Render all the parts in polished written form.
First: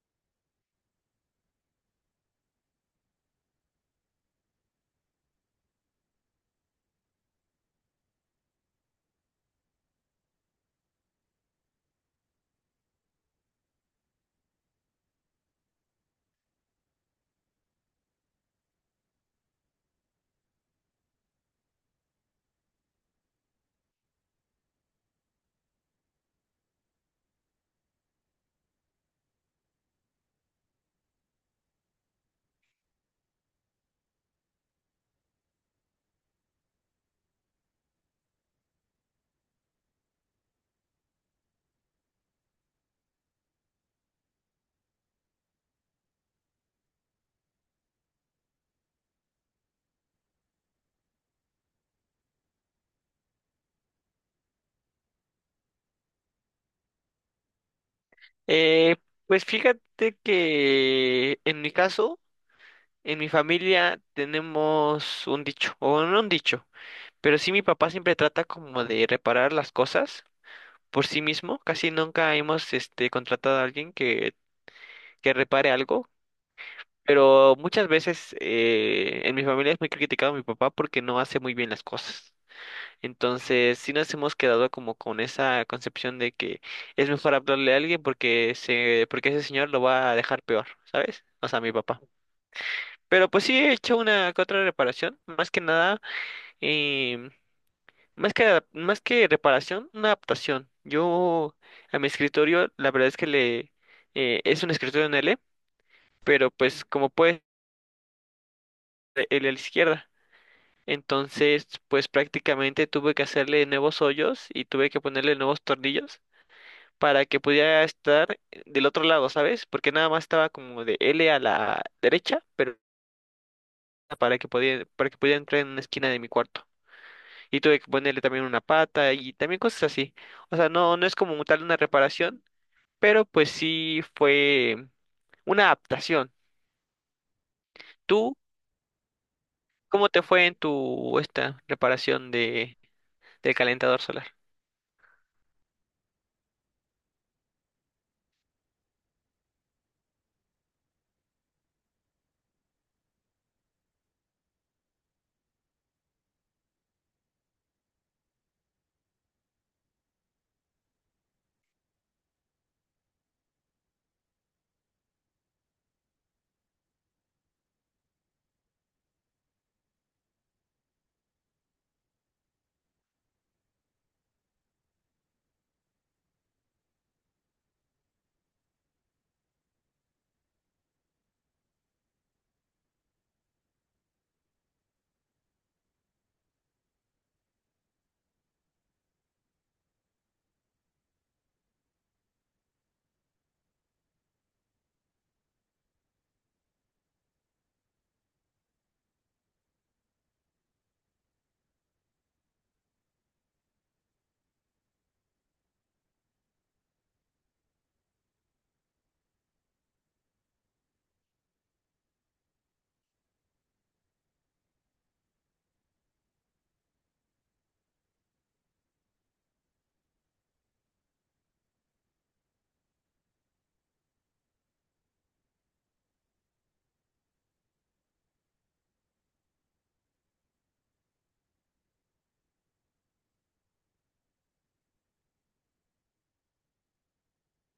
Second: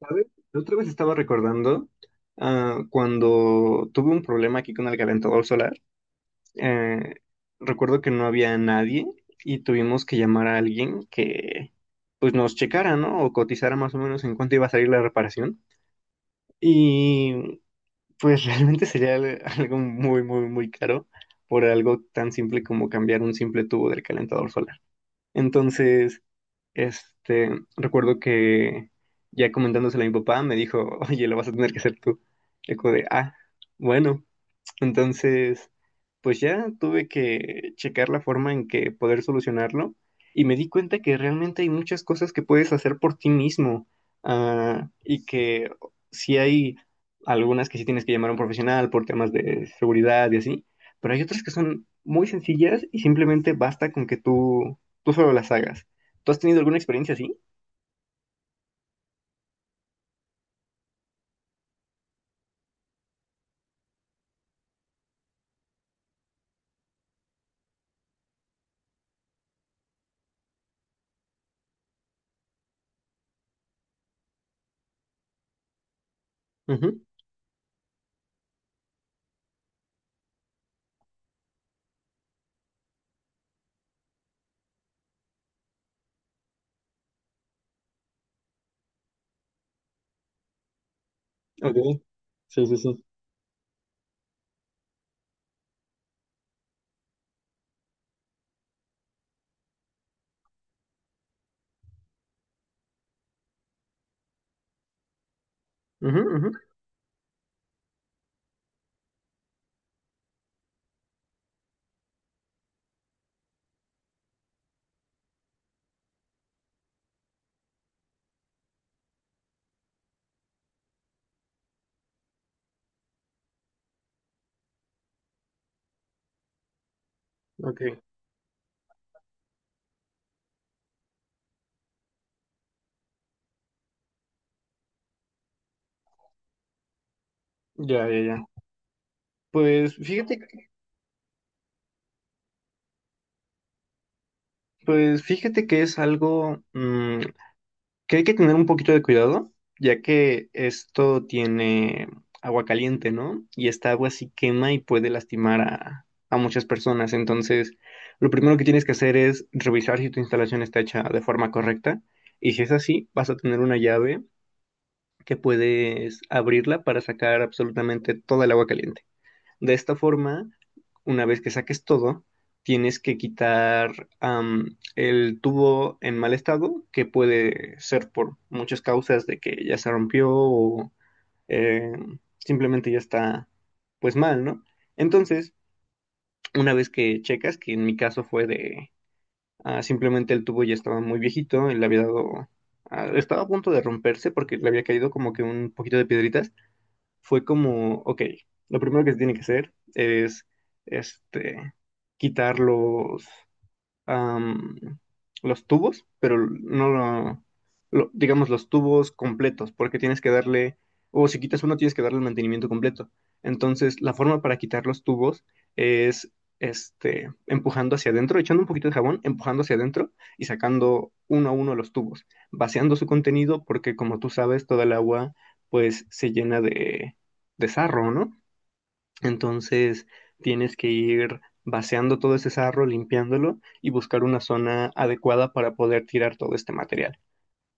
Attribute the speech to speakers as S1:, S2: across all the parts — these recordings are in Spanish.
S1: ¿Sabes? La otra vez estaba recordando cuando tuve un problema aquí con el calentador solar. eh, Recuerdo que no había nadie y tuvimos que llamar a alguien que pues nos checara, ¿no? O cotizara más o menos en cuánto iba a salir la reparación. Y pues realmente sería algo muy, muy, muy caro por algo tan simple como cambiar un simple tubo del calentador solar. Entonces... Este, recuerdo que ya comentándoselo a mi papá, me dijo, oye, lo vas a tener que hacer tú. Y como de, ah, bueno. Entonces, pues ya tuve que checar la forma en que poder solucionarlo y me di cuenta que realmente hay muchas cosas que puedes hacer por ti mismo, y que sí hay algunas que sí tienes que llamar a un profesional por temas de seguridad y así, pero hay otras que son muy sencillas y simplemente basta con que tú solo las hagas. ¿Tú has tenido alguna experiencia así?
S2: Eh, pues fíjate que en mi caso, en mi familia tenemos un dicho, o no un dicho, pero sí mi papá siempre trata como de reparar las cosas por sí mismo. Casi nunca hemos contratado a alguien que repare algo,
S1: Ujú,
S2: pero muchas veces en mi familia es muy criticado mi papá porque no hace muy bien las cosas. Entonces, sí nos hemos quedado como con esa concepción de que es mejor hablarle a alguien, porque ese señor lo va a dejar peor, ¿sabes? O sea,
S1: ok.
S2: mi papá.
S1: Ok, sí, sí, sí.
S2: Pero pues sí he hecho una que otra reparación, más que nada, em, más que reparación, una adaptación. Yo a mi escritorio, la verdad es que es un escritorio en L,
S1: Ujú, ujú,
S2: pero pues como puede, L a la izquierda. Entonces, pues prácticamente tuve que hacerle nuevos hoyos y tuve que ponerle nuevos tornillos para que pudiera estar del otro lado, ¿sabes? Porque nada más estaba como de L a la derecha, pero para que pudiera entrar en una esquina de mi cuarto. Y tuve que
S1: ok.
S2: ponerle también una pata y también cosas así. O sea, no es como tal una reparación, pero pues sí fue una adaptación.
S1: Ya, ya,
S2: ¿Tú
S1: ya. Pues
S2: cómo te
S1: fíjate
S2: fue en tu esta reparación de del calentador solar?
S1: Pues fíjate que es algo que hay que tener un poquito de cuidado, ya que esto tiene agua caliente, ¿no? Y esta agua sí quema y puede lastimar a muchas personas. Entonces, lo primero que tienes que hacer es revisar si tu instalación está hecha de forma correcta. Y si es así, vas a tener una llave que puedes abrirla para sacar absolutamente toda el agua caliente. De esta forma, una vez que saques todo, tienes que quitar el tubo en mal estado, que puede ser por muchas causas de que ya se rompió o eh, simplemente ya está pues mal, ¿no? Entonces, una vez que checas, que en mi caso fue de simplemente el tubo ya estaba muy viejito y le había dado, estaba a punto de romperse porque le había caído como que un poquito de piedritas, fue como, ok, lo primero que se tiene que hacer es este, quitar los, am, los tubos, pero no lo, lo- digamos, los tubos completos, porque tienes que darle, o si quitas uno, tienes que darle el mantenimiento completo. Entonces, la forma para quitar los tubos es, este, empujando hacia adentro, echando un poquito de jabón, empujando hacia adentro y sacando uno a uno los tubos, vaciando su contenido, porque como tú sabes, toda el agua, pues, se llena de sarro, ¿no? Entonces tienes que ir vaciando todo ese sarro, limpiándolo y buscar una zona adecuada para poder tirar todo este material.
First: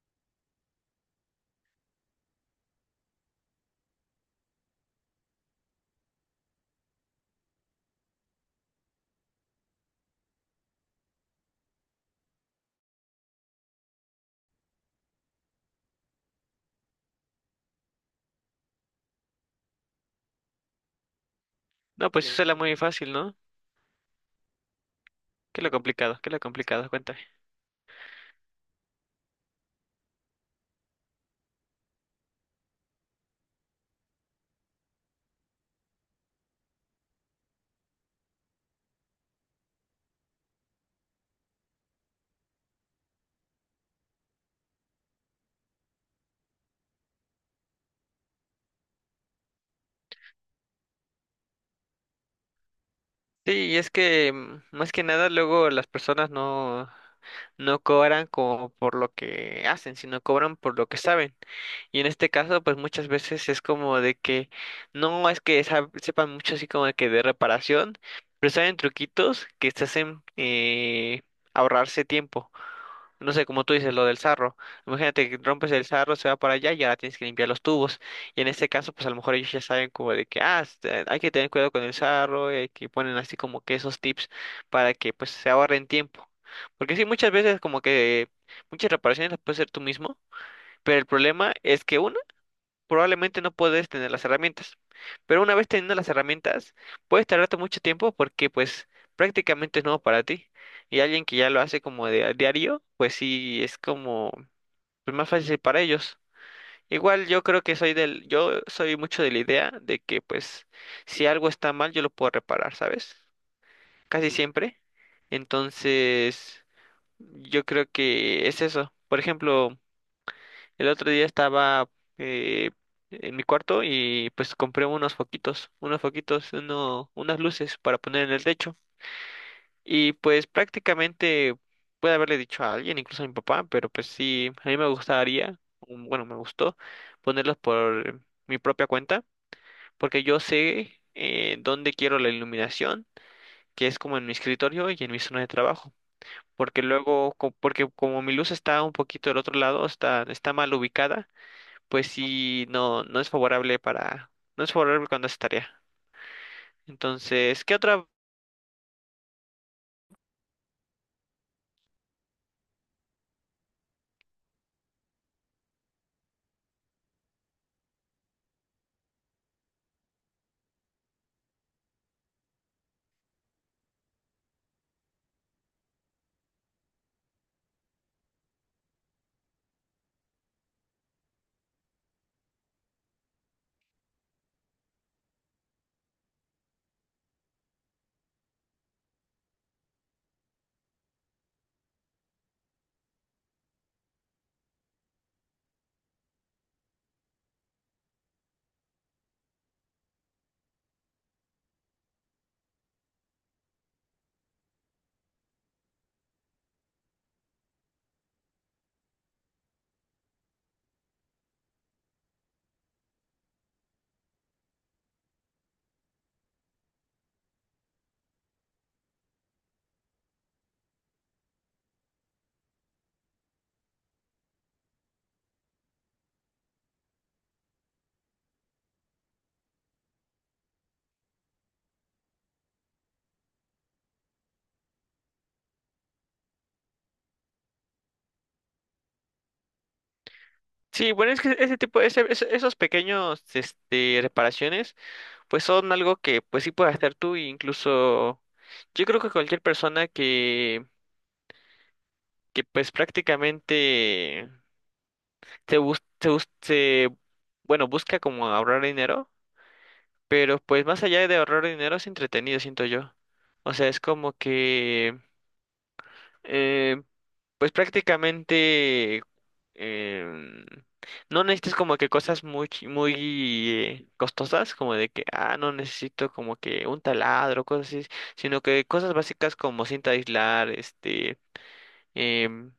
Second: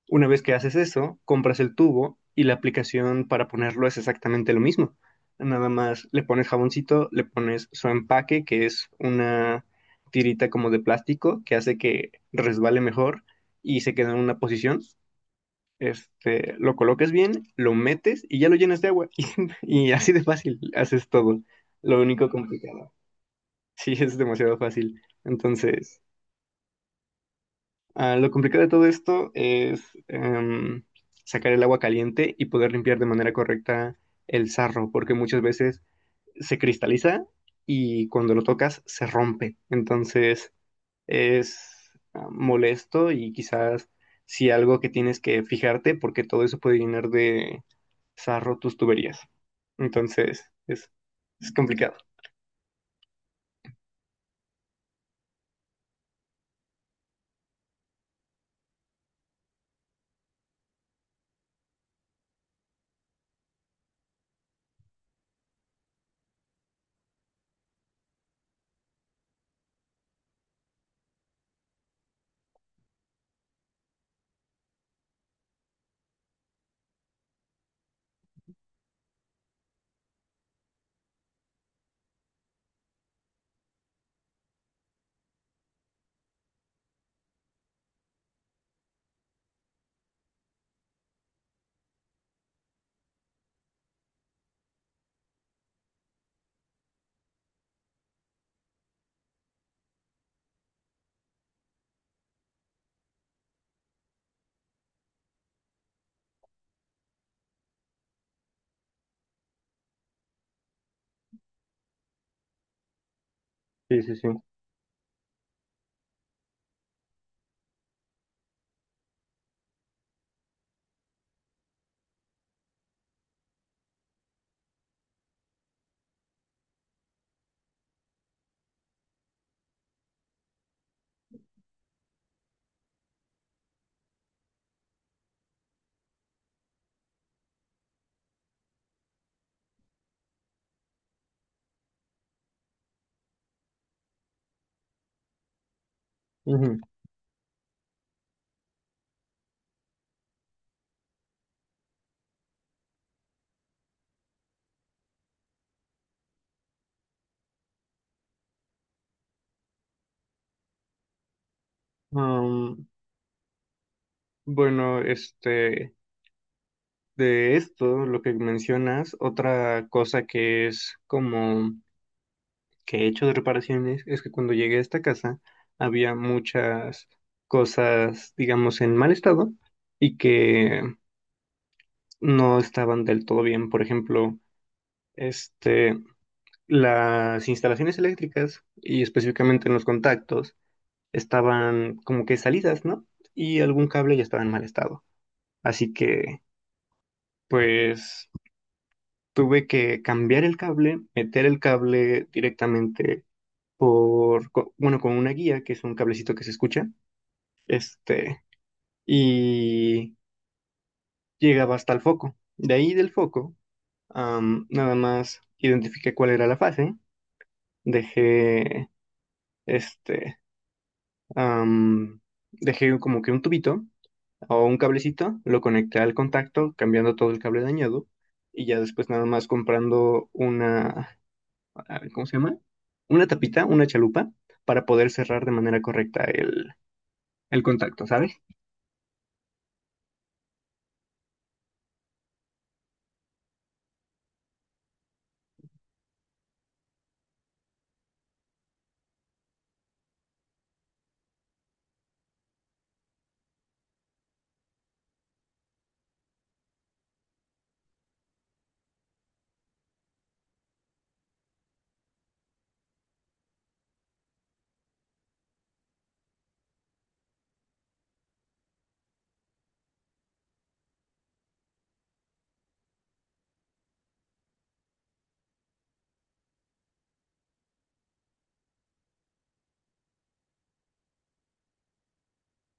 S1: Una vez que haces eso, compras el tubo y la aplicación para ponerlo es exactamente lo mismo. Nada más le pones jaboncito, le pones su empaque, que es una tirita como de plástico que hace que resbale mejor y se queda en una posición, este, lo colocas bien, lo metes y ya lo llenas de agua. Y, y así de fácil haces todo. Lo
S2: No, pues
S1: único
S2: eso era muy
S1: complicado.
S2: fácil, ¿no?
S1: Sí, es demasiado fácil.
S2: ¿Qué es lo
S1: Entonces,
S2: complicado? ¿Qué es lo complicado? Cuenta.
S1: lo complicado de todo esto es em, sacar el agua caliente y poder limpiar de manera correcta el sarro, porque muchas veces se cristaliza y cuando lo tocas se rompe. Entonces, es molesto y quizás si algo que tienes que fijarte, porque todo eso puede llenar de zarro tus tuberías. Entonces, es complicado.
S2: Sí, y es que más que nada luego las personas no cobran como por lo que hacen, sino cobran por lo que saben. Y en este caso, pues muchas veces es como de que no es que sepan mucho así como de que de reparación, pero saben truquitos que te hacen ahorrarse tiempo. No sé, como tú dices, lo del sarro. Imagínate que rompes el sarro, se va para allá y ahora tienes que limpiar los tubos. Y en este caso, pues a lo mejor ellos ya saben como de que, ah, hay que tener cuidado con el sarro, y que ponen así como que esos tips para que pues se ahorren tiempo. Porque sí, muchas veces como que muchas reparaciones las puedes hacer tú mismo, pero el problema es que uno probablemente no puedes tener las herramientas. Pero una vez teniendo las herramientas, puedes tardarte mucho tiempo porque pues prácticamente es nuevo para ti. Y alguien que ya lo hace como de a diario, pues sí es como pues, más fácil para ellos. Igual yo creo que soy yo soy mucho de la idea de que pues si algo está mal yo lo puedo reparar, ¿sabes?
S1: Sí, sí, sí.
S2: Casi siempre. Entonces, yo creo que es eso. Por ejemplo, el otro día estaba eh, en mi cuarto y pues compré unos foquitos, unas luces para poner en el techo. Y pues prácticamente puede haberle dicho a alguien, incluso a mi papá, pero pues sí, a mí me me gustó ponerlos por mi propia cuenta, porque yo sé dónde quiero la iluminación, que es como en mi escritorio y en mi zona de trabajo.
S1: Ujú.
S2: Porque luego, porque como mi luz está un poquito del otro lado, está mal ubicada pues sí, no es favorable no es favorable cuando haces tarea. Entonces, ¿qué otra?
S1: Am, bueno, este, de esto, lo que mencionas, otra cosa que es como que he hecho de reparaciones es que cuando llegué a esta casa había muchas cosas, digamos, en mal estado y que no estaban del todo bien. Por ejemplo, este, las instalaciones eléctricas y específicamente en los contactos estaban como que salidas, ¿no? Y algún cable ya estaba en mal estado. Así que, pues, tuve que cambiar el cable, meter el cable directamente bueno, con una guía, que es un cablecito que se escucha, este, y llegaba hasta el foco. De ahí del foco, nada más identifiqué cuál era la fase, dejé, este, am, dejé como que un tubito o un cablecito, lo conecté al contacto, cambiando todo el cable dañado y ya después nada más comprando una, ¿cómo se llama? Una tapita, una chalupa para poder cerrar de manera correcta el contacto, ¿sabes?
S2: Sí, bueno, es que ese tipo, ese- esos pequeños, reparaciones, pues son algo que, pues sí puedes hacer tú, e incluso, yo creo que cualquier persona que pues prácticamente se bus, se, bus- se, bueno, busca como ahorrar dinero, pero pues más allá de ahorrar dinero es entretenido, siento yo. O sea, es como que eh, pues prácticamente em, no necesitas como que cosas muy costosas, como de que, ah, no necesito como que un taladro, cosas así, sino que cosas básicas como cinta de aislar, em,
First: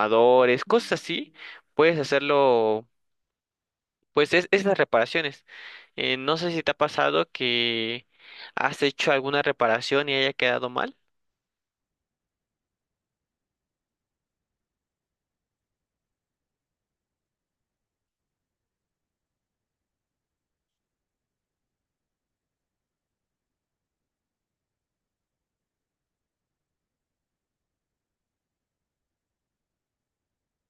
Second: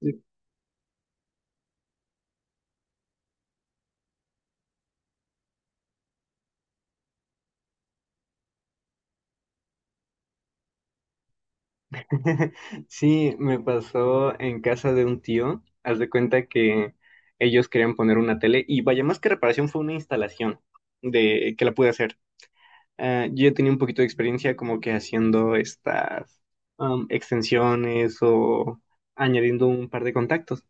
S1: Sí.
S2: cosas así, puedes hacerlo, pues es las reparaciones. No sé si te ha pasado que has hecho alguna reparación y haya quedado mal.
S1: Sí, me pasó en casa de un tío, haz de cuenta que ellos querían poner una tele y vaya más que reparación fue una instalación de que la pude hacer. Yo ya tenía un poquito de experiencia como que haciendo estas extensiones o añadiendo un par de contactos.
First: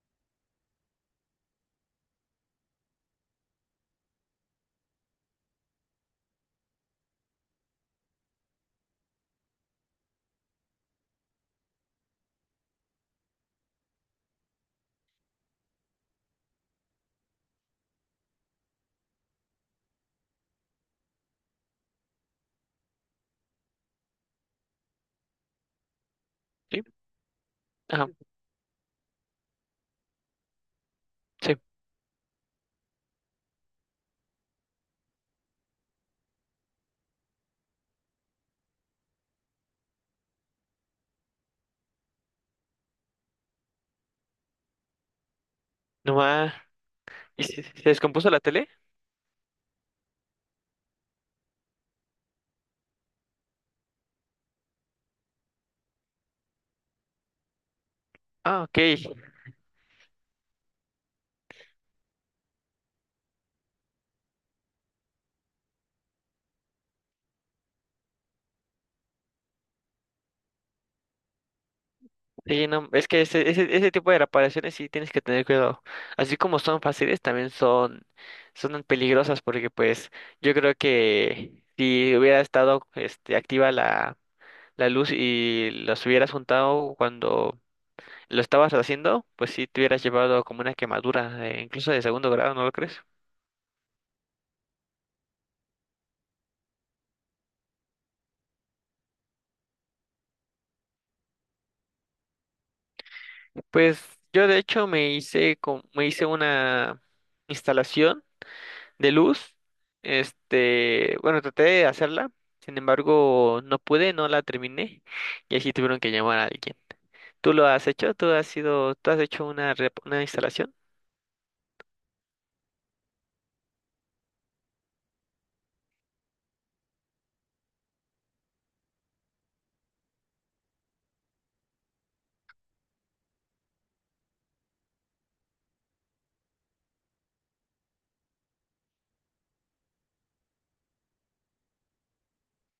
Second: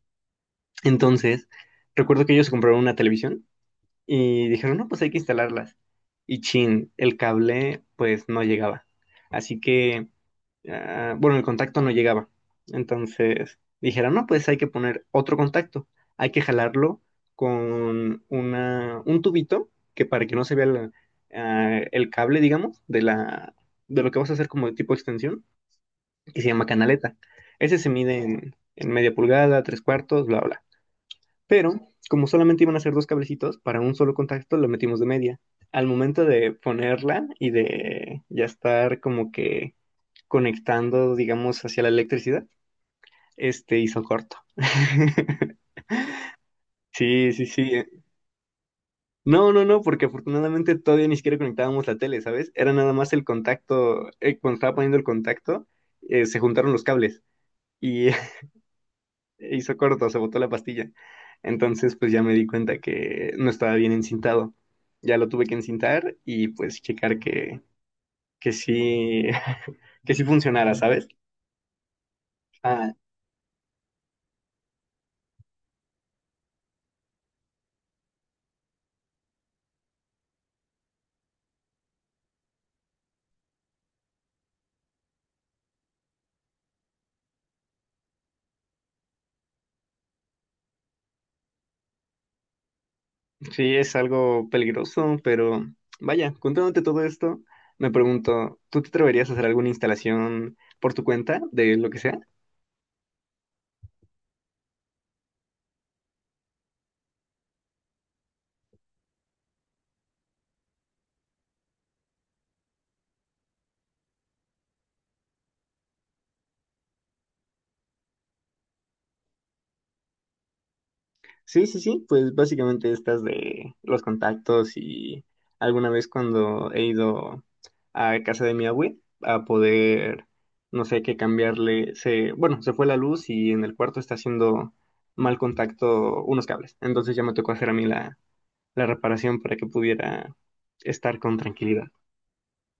S1: Entonces, recuerdo que ellos compraron una televisión y dijeron, no, pues hay que instalarlas. Y chin, el cable pues no llegaba. Así que bueno, el contacto no llegaba. Entonces dijeron, no, pues hay que poner otro contacto, hay que jalarlo con una, un tubito que para que no se vea el cable, digamos, de la, de lo que vas a hacer como de tipo extensión, que se llama
S2: Sí,
S1: canaleta. Ese se
S2: ajá,
S1: mide en media pulgada, tres cuartos, bla, bla.
S2: sí,
S1: Pero como solamente iban a ser dos cablecitos, para un solo contacto lo metimos de media. Al momento de ponerla y de ya estar como que conectando, digamos, hacia la electricidad, este hizo corto.
S2: nomás,
S1: Sí,
S2: ¿y
S1: sí,
S2: se
S1: sí.
S2: descompuso la tele?
S1: No, no, no, porque afortunadamente todavía ni siquiera conectábamos la tele, ¿sabes? Era nada más el contacto, cuando estaba poniendo el contacto, se juntaron los cables y
S2: Ah, ok.
S1: hizo corto, se botó la pastilla. Entonces, pues ya me di cuenta que no estaba bien encintado. Ya lo tuve que encintar y pues checar que sí, que sí funcionara, ¿sabes?
S2: Sí, no,
S1: Ah,
S2: es que ese tipo de reparaciones sí tienes que tener cuidado. Así como son fáciles, también son peligrosas porque pues yo creo que si hubiera estado activa la luz y los hubieras juntado cuando lo estabas haciendo, pues sí te hubieras llevado como una quemadura, incluso de segundo grado, ¿no lo crees?
S1: sí, es algo peligroso, pero vaya, contándote todo esto, me pregunto, ¿tú te atreverías a hacer alguna instalación por tu cuenta de lo que sea?
S2: Pues yo de hecho me hice una instalación de luz. Traté de hacerla, sin embargo, no pude, no la terminé y así tuvieron que llamar a alguien. ¿Tú lo has hecho? ¿Tú has hecho una, una instalación?
S1: Sí, sí, sí, pues básicamente estas de los contactos y alguna vez cuando he ido a casa de mi abue a poder, no sé, qué cambiarle, se, bueno, se fue la luz y en el cuarto está haciendo mal contacto unos cables, entonces ya me tocó hacer a mí la, la reparación para que pudiera estar con tranquilidad.